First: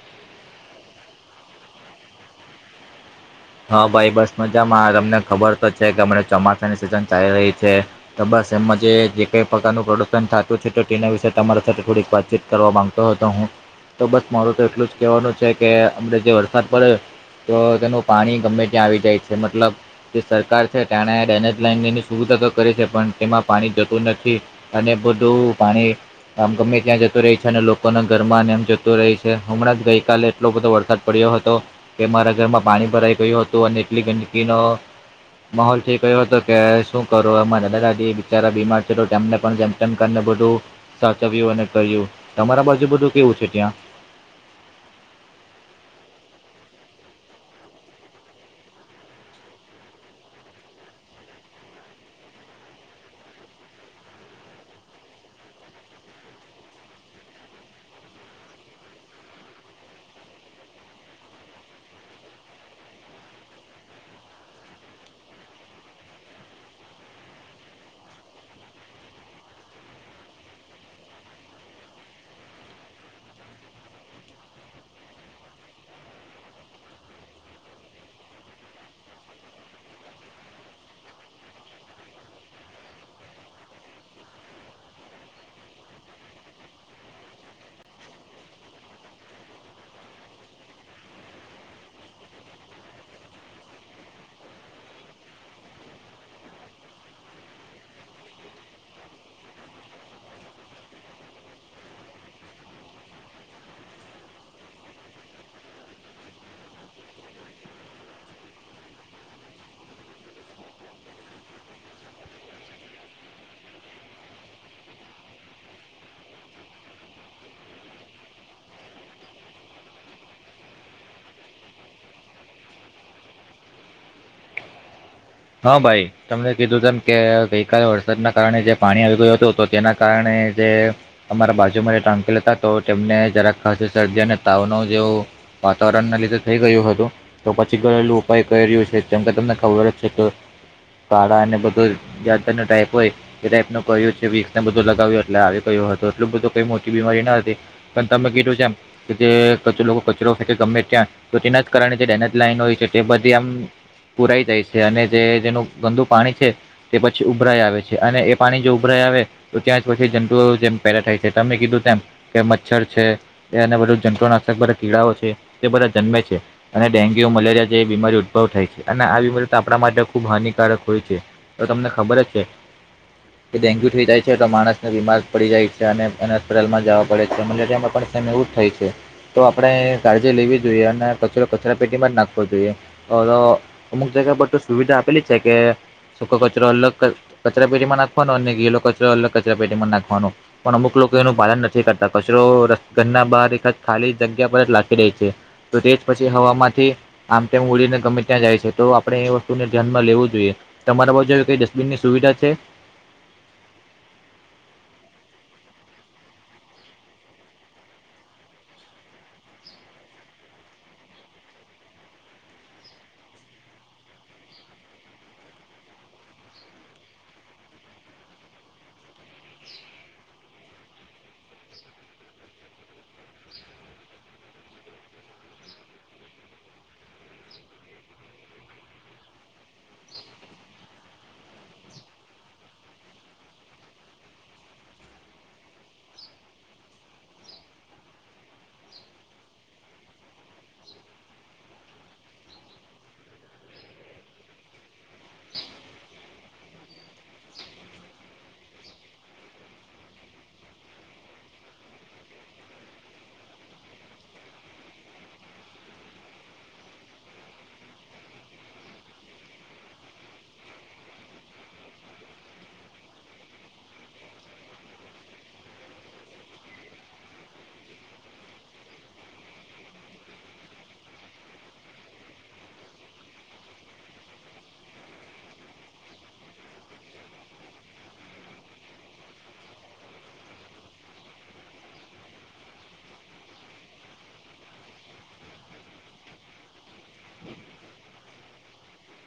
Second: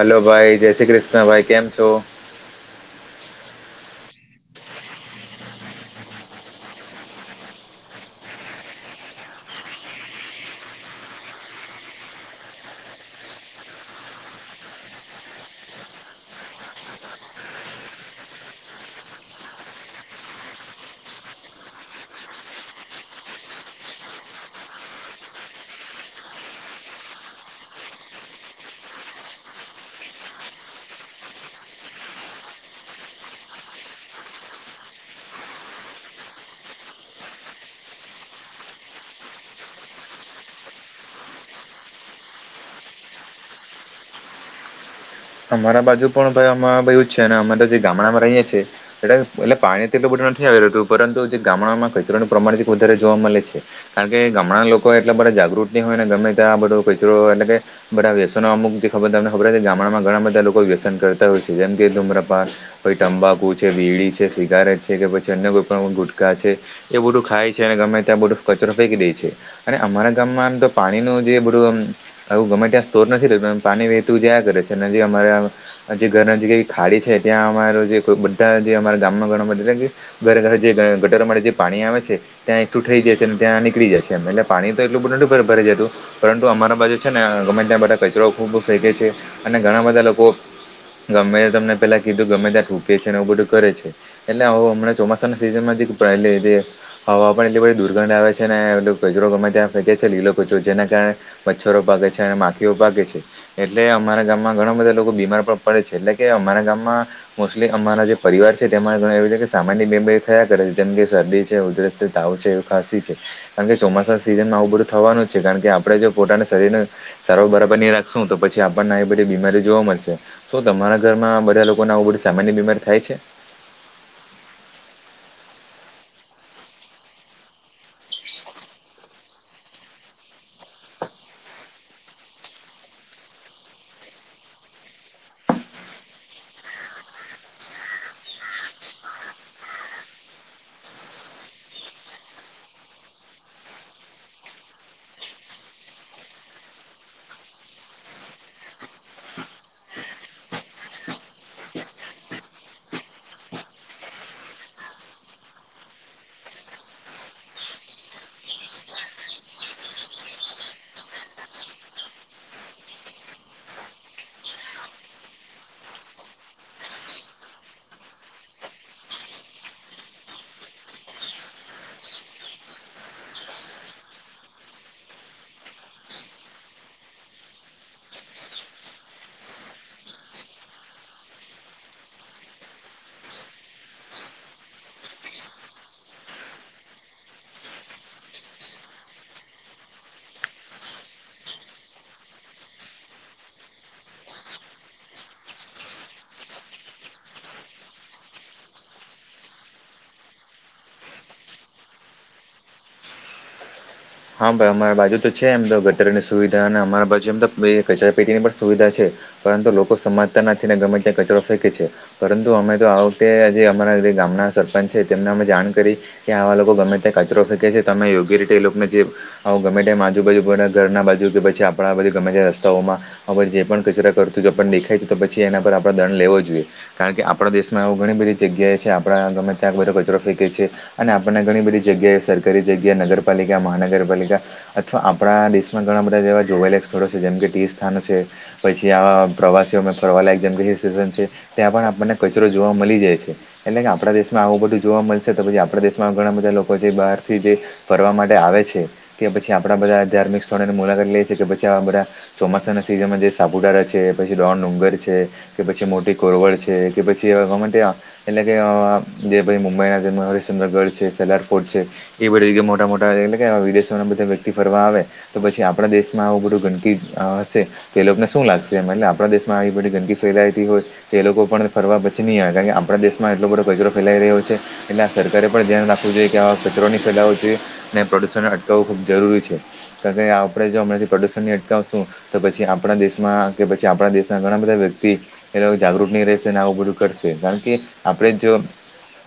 Hello ભાઈ જય શ્રી કૃષ્ણ ભાઈ કેમ છો? હા ભાઈ બસ મજામાં તમને ખબર તો છે કે અને ચોમાસાની સિઝન ચાલી રહી છે. તો બસ એમમાં જે જે કઈ પ્રકારનું પ્રોડક્શન થતું છે તો તેના વિશે તમારા સાથે થોડીક વાતચીત કરવા માંગતો હતો હું તો બસ મારું તો એટલું જ કહેવાનું છે કે આપણે જે વરસાદ પડે તો તેનું પાણી ગમે ત્યાં આવી જાય છે મતલબ જે સરકાર છે ટાણા ડેનેજ લાઈનની સુવિધા તો કરે છે પણ તેમાં પાણી જતું નથી. અને બધું પાણી આમ ગમે ત્યાં જતું રહી છે અને લોકોના ઘરમાંને એમ જતું રહી છે હમણાં જ ગઈકાલે એટલો બધો વરસાદ પડ્યો હતો કે મારા ઘરમાં પાણી ભરાઈ ગયું હતું અને એટલી ગંદકીનો માહોલ થઈ ગયો હતો કે શું કરો અમારા દાદા દાદી બિચારા બીમાર છે તો તેમને પણ જેમ ટનકારને બધું સાચવ્યું અને કર્યું તમારા બાજુ બધું કેવું છે ત્યાં? અમારા બાજુ પણ ભાઈ અમાર એવું છે અમે જે ગામડામાં રહીએ છીએ. એટલું એટલે પાણી એટલું બધું નથી આવી રહેતું પરંતુ જે ગામડામાં કચરાનું પ્રમાણ વધારે જોવા મળે છે. કારણ કે ગામડાના લોકો એટલા બધા જાગૃત ની હોય ને ગમે ત્યાં બધું કચરો એટલે કે બધા આ વ્યસનનો અમુક ખબર તમને ખબર ગામડામાં ઘણા બધા લોકો વ્યસન કરતા હોય છે જેમ કે ધુમ્રપાન કોઈ તંબાકુ છે બીડી છે સિગારેટ છે કે પછી અન્ય કોઈ પણ ગુટકા છે. એ બધું ખાય છે અને ગમે ત્યાં બધું કચરો ફેંકી દે છે. અને અમારા ગામમાં આમ તો પાણીનું જે બધું આમ આવું ગમે ત્યાં સ્તોર નથી રહેતો પાણી વહેતું જયા કરે છે અને હજી અમારે જે ઘર જે ખાલી છે ત્યાં અમાર જે બધા જે અમારા ગામમાં ઘર [unintelligible] ઘરે ઘરે જે ગટરો માટે જે પાણી આવે છે. ત્યાં એકઠું થઈ જાય છે અને ત્યાં નીકળી જાય છે એટલે પાણી તો એટલું બધું ભ ભરાઈ જતું પરંતુ અમારા બાજુ છે ને ગમે ત્યાં બધા કચરો ખૂબ ફેંકે છે અને ઘણા બધા લોકો ગમે તમને પેલા કીધું ગમે ત્યા થુંકે છે ને એવું બધું કરે છે. એટલે આવો હમણાં ચોમાસા ના સિઝન માં જ એટલે હવા પણ એટલી બધી દુર્ગંધ આવે છે ને એટલો કચરો ગમે ત્યાં ફેકે છે એ લોકો જેના કારણે મચ્છરો ભાગે છે અને માખીઓ ભાગે છે એટલે આમ અમારા ગામમાં ઘણા બધા લોકો બીમાર પણ પડે છે એટલે કે અમારા ગામમાં મોસ્ટલી અમારા જે પરિવાર છે તેમાં ઘરે એવું છે કે સામાન્ય બીમારી થયા કરે છે જેમ કે શરદી છે ઉધરસ છે તાવ છે. ખાસી છે કારણ કે ચોમાસાના સિઝનમાં આવું બધું થવાનું જ છે કારણ કે આપણે જો પોતાના શરીરને સારવાર બરાબરની રાખશું તો પછી આપ ણને આવી બધી બીમારી જોવા મળશે તો તમારા ઘરમાં બધા લોકોને આવું બધી સામાન્ય બીમારી થાય છે? હ ભાઈ. તમને કીધું તેમ કે ગઈકાલે વરસાદના કારણે જે પાણી આવી ગયું હતું તો તેના કારણે જે અમારા બાજુમાં જે અંકલ હતાં તો તેમને જરાક ખાસી શરદી અને તાવનો જેવો વાતાવરણના લીધે થઈ ગયું હતું તો પછી ઘરેલું ઉપાય કર્યું છે જેમ કે તમને ખબર છે તો કાળાં અને બધો જાત જાતનો ટાઈપ હોય. એ ટાઈપનુ ક્યું છે વિક્સને બધું લગાવ્યું એટલે આવી ગયું હતું એટલું બધું કઈ મોટી બીમારી ન હતી. પણ તમે કીધું તેમ કે જે કચલો કચરો ગમે ત્યાં તો તેના જ કારણે જે ડ્રેનેજ લાઈન હોય છે તે બધી આમ પુરાઈ જાય છે. અને જે જેનું ગંદુ પાણી છે તે પછી ઉભરાઈ આવે છે અને એ પાણી જો ઉભરાઈ આવે ત્યાં જ પછી જંતુઓ જેમ પેદા થાય છે તમે કીધું તેમ કે મચ્છર છે એ અને બધું જતુંનાશક બધાં કીડાઓ છે તે બધાં જન્મે છે. અને ડેન્ગ્યુ, મલેરિયા જેવી બીમારી ઉદભવ થાય છે અને આ બીમારીઓ તો આપણા માટે ખૂબ હાનિકારક હોય છે તો તમને ખબર જ છે. કે ડેન્ગ્યુ થઈ જાય છે તો માણસને બીમાર પડી જાય છે અને એને હોસ્પિટલમાં જાવા પડે છે તેમાં પણ એમ એવું જ થાય છે તો આપણે કાળજી લેવી જોઈએ અને કચરો કચરાપેટીમાં જ નાખવો જોઈએ. અવે તો અમુક જગ્યા પર તો સુવિધા આપેલી જ છે કે સૂકો કચરો અલગ કચરાપેટીમાં નાખવાનો અને ગીલો કચરો અલગ કચરાપેટીમાં નાખવાનો. પણ અમુક લોકો એનું પાલન નથી કરતાં, કચરો ઘરના બહાર એકાદ ખાલી જગ્યા પર જ લાખી દે છે. તો તે જ પછી હવામાંથી આમતેમ ઉડીને ગમે ત્યાં જાય છે તો આપણે ધ્યાનમાં લેવું જોઈએ તમારે બાજુ આવી કઈ ડસ્ટબિનની સુવિધા છે? હા ભાઈ અમારા બાજુ તો છે એમ તો ગટરની સુવિધા અને અમારા બાજુ એમ તો કચરાપેટીની પણ સુવિધા છે. પરંતુ લોકો સમાજતા નથી ને ગમે ત્યાં કચરો ફેંકે છે. પરંતુ અમે તો આ વખતે આજે અમારા જે ગામનાં સરપંચ છે તેમને અમે જાણ કરી. કે આવા લોકો ગમે ત્યાં કચરો ફેકે છે તમે યોગ્ય રીતે એ લોકને જે આવું ગમે તેમ આજુબાજુ કોઈના ઘરનાં બાજુ કે પછી આપણા બાજુ ગમે ત્યાં રસ્તાઓમાં હવે જે પણ કચરા કરતું જો આપણને દેખાય તો તો પછી એના પર આપણે દંડ લેવો જોઈએ. કારણ કે આપણા દેશમાં એવો ઘણી બધી જગ્યાએ છે આપણાં ગમે ત્યાં બધો કચરો ફેંકે છે. અને આપણને ઘણી બધી જગ્યાએ સરકારી જગ્યાએ નગરપાલિકા મહાનગરપાલિકા અથવા આપણા દેશમાં ઘણાં બધા જેવા જોવાયલા સ્થળો છે જેમ કે તીર્થસ્થાનો છે. પછી આવા પ્રવાસીઓમાં ફરવાલાયક જેમ કે ની સિઝન છે. ત્યાં પણ આપણને કચરો જોવા મલી જાય છે. એટલે કે આપણા દેશમાં આવું બધું જોવા મલશે તો પછી આપણા દેશમાં ઘણાં બધાં લોકો જે બહારથી જે ફરવા માટ આવે છે કે પછી આપણા બધાં ધાર્મિક સ્થળોની મુલાકાત લે છે કે પછી આવાં બધાં ચોમાસાના સિઝનમાં જે સાપુતારા છે પછી ડોન ડુંગર છે. કે પછી મોટી કોરવડ છે કે પછી અ ગમે ત્યાં એટલે કે જે ભઈ મુંબઈના જે હરેિશચન્દ્રગઢ છે, સરદાર ફોર્ટ છે એ બધી જગ્યાએ મોટાં મોટાં એટલે કેવા આવા વિદેશોના બધાં વ્યક્તિ ફરવા આવે તો પછી આપણા દેશમાં આવું બધું ગંદકી હશે. તો એ લોકને શું લાગશે? એટલે આપણા દેશમાં આવી બધી ગંદકી ફેલાતી હોય તે એ લોકો પણ ફરવા પછી નહીં આવે કારણ કે આપણા દેશમાં એટલો બધો કચરો ફેલાઈ રહ્યો છે. એટલે આ સરકારે પણ ધ્યાન રાખવું જોઈએ કે આવા કચરો ની ફેલાવો જોઈએ. ને પ્રદૂષણને અટકાવવું ખૂબ જરૂરી છે કારણ કે આપણે જો હમણાંથી પ્રદૂષણ ની અટકાવશું તો પછી આપણા દેશમાં કે પછી આપણાં દેશનાં ઘણા બધા વ્યક્તિ એ લોકો જાગૃત નહીં રહેશે ને આવું બધું કરશે કારણ કે આપણે જો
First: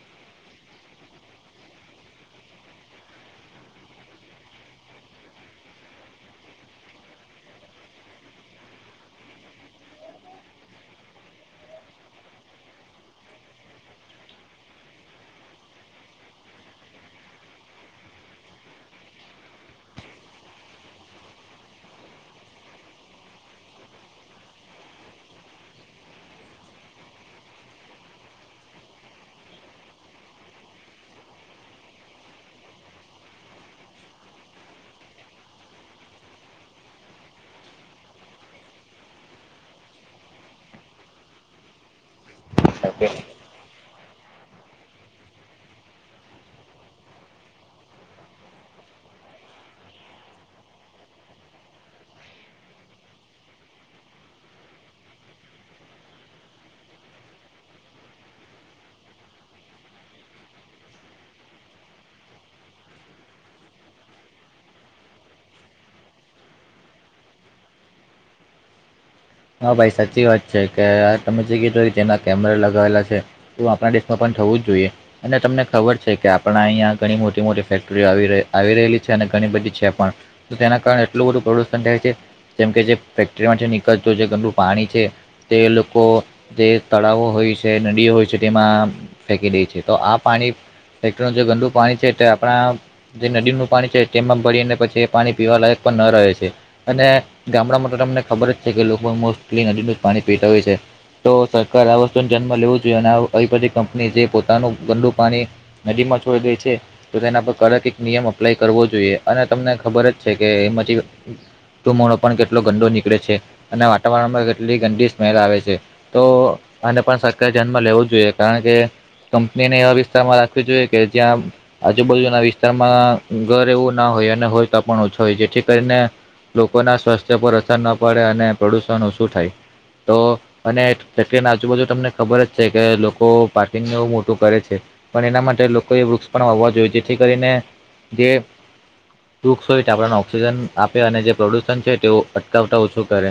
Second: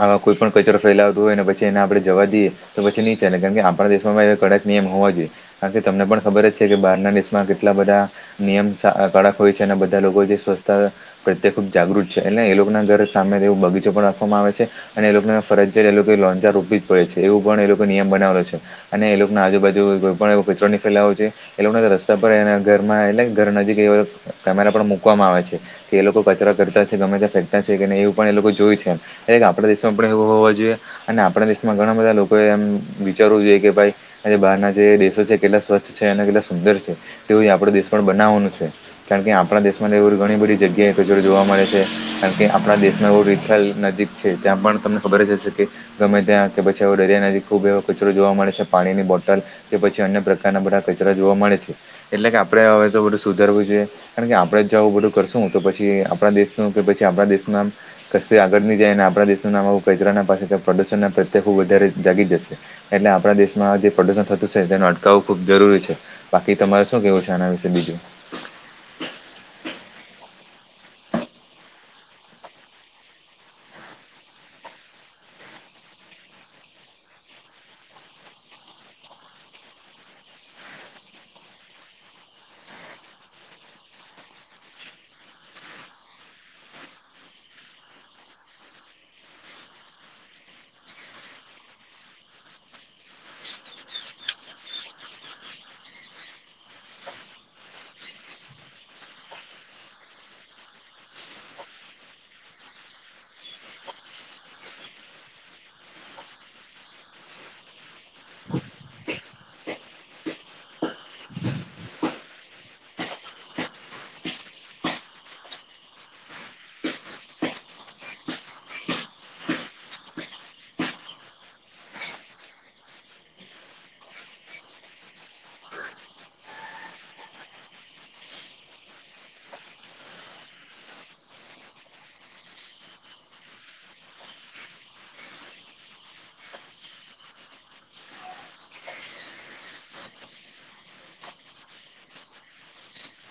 આવા કોઈ પણ કચરો ફેલાવતું હોય ને પછી એને આપણે જવા દીએ તો પછીની ચાલે કારણ કે આપણા દેશમાં કડક નિયમ હોવા જોઈએ. કારન કે તમને પણ ખબર જ છે કે બહારનાં દેશમાં કેટલા બધાં નિયમ કડક હોય છે ને બધા લોકો જે સ્વચ્છતા પ્રત્યે ખુબ જાગૃત છે. એટલે એ લોકો ના ઘર સામે એવો બગીચો પણ રાખવામાં આવે છે. અને એ લોકોને ફરજિયાત એ લોકો લોંચાર રૂપી જ પડે છે. એવું પણ એ લોકો નિયમ બનાવેલો છે. અને એ લોકો ના આજુાજુ કોઈ પણ એ કચરણી ફેલાવ જોઈએ. એટ લોકોને રસ્તા પર એ ઘરમાં એટલે ઘર નજીક એ કેમેરા પણ મૂકવામાં આવે છે. કે એ લોકો કચરા કરતા છે. ગમે ત ફેંતા છે. કે એવું પણ એ લોકો જોય છે. આપણા દેશમાં પણ એવ હોવાો જોઈએ. અને આપણા દેશમાં ઘણા બધા લોકો એમ. વિચારવું જોઈએ કે, ભાઈ આજે બહાર ના જે દેશો છે. કેટલા સ્વચ્છ છે, અને કેટલા સુંદર છે. તેવું આપડો દેશ પણ બનાવવાનું છે. કારણ કે, આપણા દેશ માં એ ઘણી બધી જગ્યાએ કચરો જોવા મળે છે. કારણ કે આપણા દેશમાં એવું રીઠેલ નદીક. છે ત્યાં પણ તમને ખબર જ હશે. કે ગમે ત્યાં કે પછા દરિયાના. ખૂબ એવો કચરો જોવા મળે છે. પાણીની બોટલ કે પછી અન્ય પ્રકારના બધા કચરા જોવા મળે છે. એટલે કે આપડે હવે તો બધું સુધરવું જોઈએ. કારણ કે આપણે જ જાું બધું કરશું? તો પછી આપણા દેશનું કે પછી આપણા દેશનું આમ. કશે આગળ ની જાય અને આપણા દેશનું નામ આવું કચરા પાસે પ્રદુષણ ના પ્રત્યે બહુ વધારે જાગી જાય. એટલે આપણા દેશમાં જે પ્રદુષણ થતું છે. તેને અટકાવવું ખુબ જરૂરી છે. બાકી તમારે શું કેવું છે? આના વિશે બીજું? હા ભાઈ સાચી વાત છે કે આ તમે જે કીધું તેના કેમેરા લગાવેલા છે. તો આપણા દેશમાં પણ થવું જ જોઈએ અને તમને ખબર છે કે આપણા અહીંયા ઘણી મોટી મોટી ફેક્ટરીઓ આવી આવી રહેલી છે અને ઘણી બધી છે પણ તેના કારણે એટલું બધું પ્રદુષણ થાય છે જેમ કે જે ફેક્ટરીમાં જે નીકળત જે ગંદું પાણી છે તે લોકો જે તળાવો હોય છે નદીઓ હોય છે તેમાં ફેંકી દે છે તો આ પાણી ફેક્ટનું જે ગંદુ પાણી છે તે આપણા, જે નદીનું પાણી છે માં ભરીને પછી એ પાણી પીવાલાયક પણ ન રહે છે અને ગામડામાં તો તમને ખબર જ છે કે લોકો મોસ્ટલી નદીનું જ પાણી પીતા હોય છે તો સરકારારે આ વસ્તુ જન્મ લેવો જોઈએ અને પાી કંપની જે પોતાનું ગડુ પાણી નદી માં છોડી દઈ છે તો તેના પર કડક એક નિયમ અપ્લાય કરવો જોઈએ અને તમને ખબર જ છે કે એમાં તુ મોનો પણ કેટલો ગંદો નીકળે છે અને વાતાવરણમાં કેટલી ગંદી સ્મેલ આવે છે તો આને પણ સક્ય જન્મ લેવું જ જોઈએ કારણ કે કંપનીને એવા વિસ્તારમાં રાખવી જોઈએ કે જ્યાં આજુબાજુના વિસ્તારમાં ઘર એવું ના હોય અને હોય તોાપ ઓછું હોય જેથી કરીને લોકોના સ્વાસ્થ્ય પર અસર ના પડે અને પ્રદુષણ ઓછું થાય તો, અને ફકરીને આજુબાજુ તમને ખબર જ છે કે લોકો પાર્કિંગને એવું મોટું કરે છે. પણ એના માટે લોકોએ વૃક્ષ પણ વાવા જોઈએ જેથી કરીને જે, વૃક્ષ હોય આપણને ઓક્સિજન આપે અને જે પ્રદુષણ છે તે અટકાવતા ઓછું કરે.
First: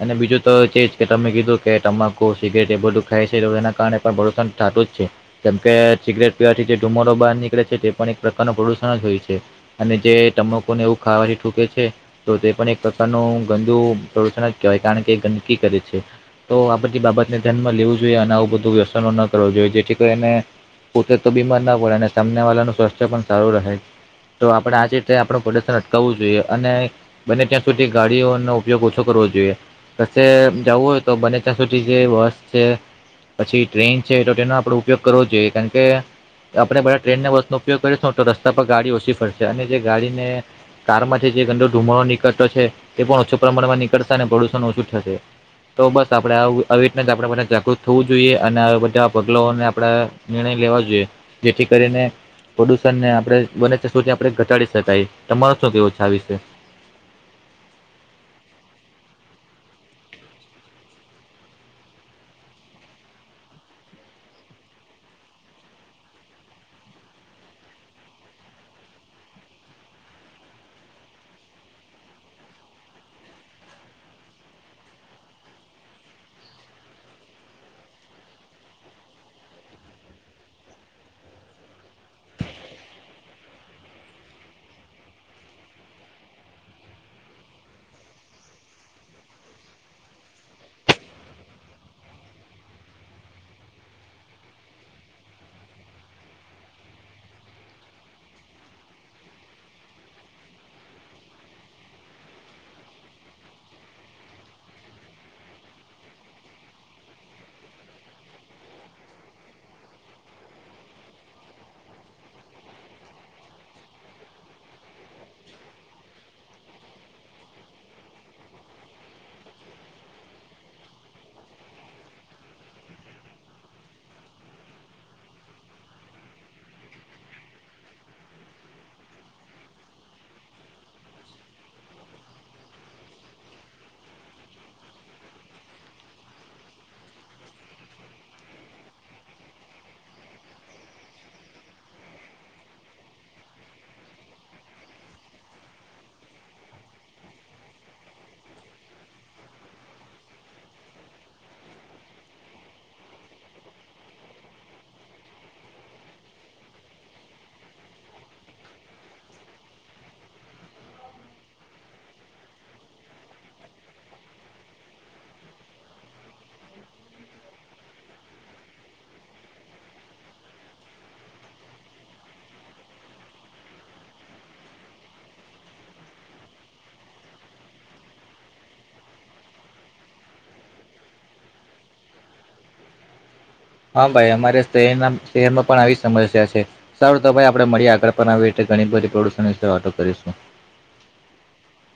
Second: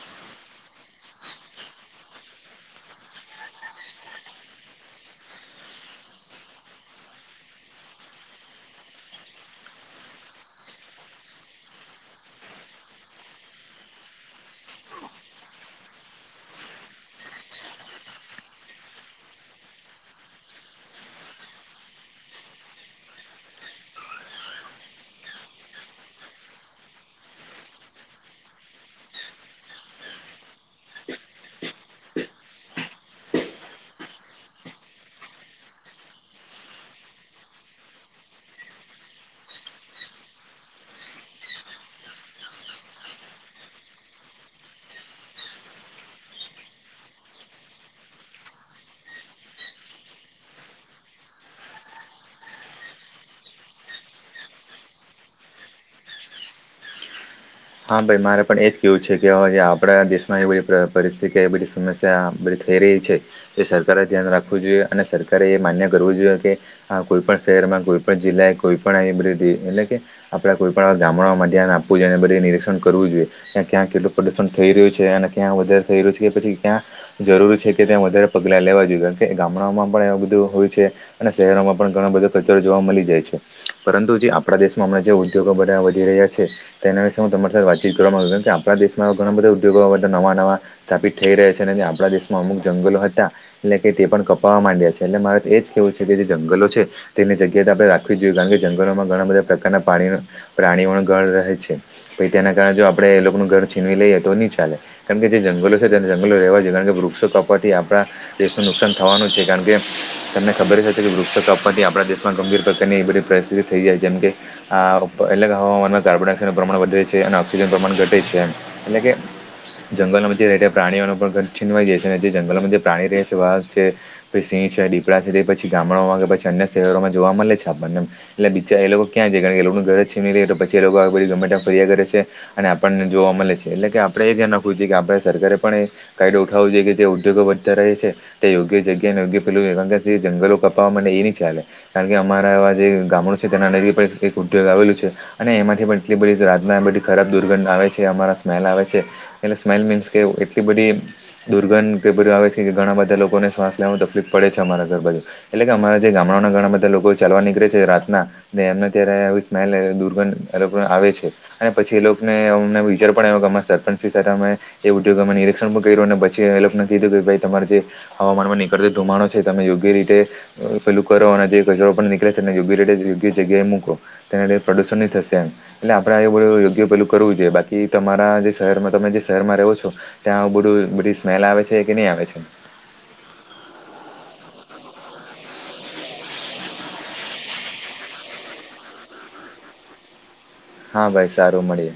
અને બીજું તો છેજ કે તમે કીધું કે તમાકુ સિગરેટ એ બધું ખાય છે તો એના કારણે પણ પરતન થતું જ છે જેમકે સિગરેટ પીવાથી જે ધુમરો બહાર નીકળે છે તે પણ એક પ્રકારનું પ્રદુષણ જ હોય છે. અને જે તમાકુને એવું ખાવાથી ૂકે છે તો તે પણ એક પ્રકારનું ગંદુ કવાય કારણ કે ગંદકી કરે છે તો આ બધી બાબતને ધ્યાનમાં લેવું જોઈએ અને આવું બધું વ્યસનો ન કરવું જોઈએ જેથી કરીએને, પોતે તો બીમાર ના પડે અને સામને વાળાનું સ્વાસ્થ્ય પણ સારું રહે તો આપડણે આજે આપણું પ્રદર્શન અટકાવવું જોઈએ અને બને ત્યાં સુધી ગાડીઓનોો ઉપયોગ ઓછો કરવો જોઈએ કશે જવું હોય તો બને ત્યાં સુધી જે બસ છે પછી ટ્રેન છે તો ટ્રેન નો આપડો ઉપયોગ કરવો જોઈએ કારણ કે આપડણે બધા ટ્રેનને બસનો ઉપયોગ કરીશુંને તો રસ્તા પર ગાડી ઓછી ફરશે અને જે ગાડીને, કારમાંથી જે ગંદો ધુમો નીિકટ છે તે પણ ઓછા પ્રમાણમાં નીકળશે અને પ્રદુષણ ઓછું થશે તો બસ આપણેેને આપણે બધા જાગૃત થવું જોઈએ અને બધા પગલાને આપણેે, નિર્ણય લેવા જોઈએ જેથી કરીને પ્રદુષણ ને આપણે બને છે સુથી આપણે ઘટાડી શકાય તમારો શું કેવું છે આ વિશે. હા ભાઈ મારે પણ એજ કેવું છે કે આપણા દેશમાં એ બધી પરિસ્થિતિ એ બધી સમસ્યા. બધી થઈ રહી છે એ સરકારે ધ્યાન રાખવું જોઈએ અને સરકારે એ માન્ય કરવું જોઈએ કે હા કોઈ પણ શહેરમાં કોઈ પણ જિલ્લા એ કોઈ પણ એબટી એટલે કે આપડે કોઈ પણ જામડામાં મધ્યાન આપવુંઈને બધી કરવું જોઈએ્યા ક્યાં કેટલું પ્રદુશન થઈ રહ્યું છે અને ક્યાં વધારે થઈ રહ્યું છે કે પછી ક્યાં જરૂરી છે કે ત્યાં વધારે પગલા લેવા જોઈએ કારણ કે ગામડાઓમાં પણ એ બધું હોય છે. અને શહેરોમાં પણ ઘણા બધા કચરો જોવા મળી જાય છે. પરંતુ જે આપણા દેશમાંણાં જે ઉદ્યોગો બધ વધી રહ્યા છે તેના વિ હું તમારી સાથે વાતચીત કરવામાંગું કેમ કે આપણા દેશમાં ઘણા બધા ઉદ્યોગો હતા નવા નવા સ્થાપિત થઈ રહ્યા છે અને આપણા દેશમાં અમુક જંગલો હતા. એટલે કે તે પણ કપાવા માંડ્યા છે એટલે મારે એજ કેવું છે કે જે જંગલો છે. તેની જગ્યા આપણે રાખવી જોઈએ કારણ કે જંગલોમાં ઘણા બધા પ્રકારના પાણી પ્રાણીઓ ગળ રહે છે. પછ તેના કારણે જો આપણેે એ લોકોનું ઘર છીનવી લઈએ તો ની ચાલે. કારણ કે જે જંગલો છે તેને જંગલો રહેવા જોઈ કારણ કે વૃક્ષો કાપવાથી આપણા દેશનું નુકસાન થવાનું છે કારણ કે તમને ખબર છેશે કે વૃક્ષ કાપવાથી આપણા દેશમાં ગંભીર પ્રકારની એ બધી પરિસ્થિત થઈ જાય જેમ કે આ અલગ હવામાનમાં કાર્બન ડાયક્સાઇડ પ્રમાણ વધે છે અને ઓક્સિજન પ્રમાણ ઘટે છે એ એટલે કે જંગલમાં જે રહે પ્રાણીઓનો પણ છીનવાઈ જાય છે જે જંગલમાં જે પ્રાણી રહેવા છે. ભછ સિંહ છે દીપડા છે તે પછી ગામડામાં કે પછી અન્ય શહેરોમાં જોવા મળે છે આપણને. એટલે બીા એ લોકો ક્યાં જ ગ ઘરે છેે પછી એ લોકો આ ગમે ફરિયા કરે છે. અને આપણને જોવા મળે છે એટલે કે આપડે એ ધ્યાન રાખવું છેએ કે આપ સરકારે પણ એ કાયદો ઉઠાવો જેઈ કે તે ઉદ્યોગો વધતા રહે છે. તે યોગ્ય જગ્યા યોગ્ય પ જંગલો કપવાને એની ચાલે. કારણ કે અમારાવા જે ગામડું છે તેના લ પણ એક ઉદગ આવેલું છે અને એમાંથી પણ એટલી બધી રાધના બધી ખરાબ દુર્ઘંધના આવે છે અમારા સ્મેલ આવે છે. એટલે સ્માઈલ મીન્સ કે એટલી બધી દુર્ગંધ પેપર આવે છે કે ઘણા બધા લોકોને શ્વાસ લેવાનું તકલીફ પડે છે અમારા ઘર બાજુ એટલે કે અમારા જે ગામડાના ઘણા બધા લોકો ચાલવા નીકળે છે રાતના એમને અ્યારે આવ સ્માઈલ દુર્ગંધ એ આવે છે. અને પછી એ લોકોને અમને વિચાર પણ આવ્યો કે અમારા સરપંચથી સાથે અમે એવુંું કે અમે નિરીક્ષણ પણ કર્યું અને પછી હેલ્પ નથી કીધું કે ભાઈ તમારે જે હવામાન માં નીકળતા ધુમાણો છે તમે યોગ્ય રીતે પેલું કરો અને કચરો પણ નીકળે છે યોગ્ય ર યોગ્ય જગ્યાએ મૂકો તેના લ પ્રદુષણ થશે એમ એટલે આપણેે આ બધું યોગ્ય પેલું કરવું જોઈએ બાકી તમારા જે શહેરમાં તમે જે શહેરમાં રહો છો. ત્યાં બધું બધું સ્મેલ આવે છે કે નહીં આવે છે? હા ભાઈ અમારે શહેરના શહેરમાં પણ આવી સમસ્યા છે. સારું તો ભાઈ આપણે મળી આગળ પણ આવીી ઘણી બધી પ્રદુષણ વિશે વાતો કરીશું. હા ભાઈ સારું મળીએ.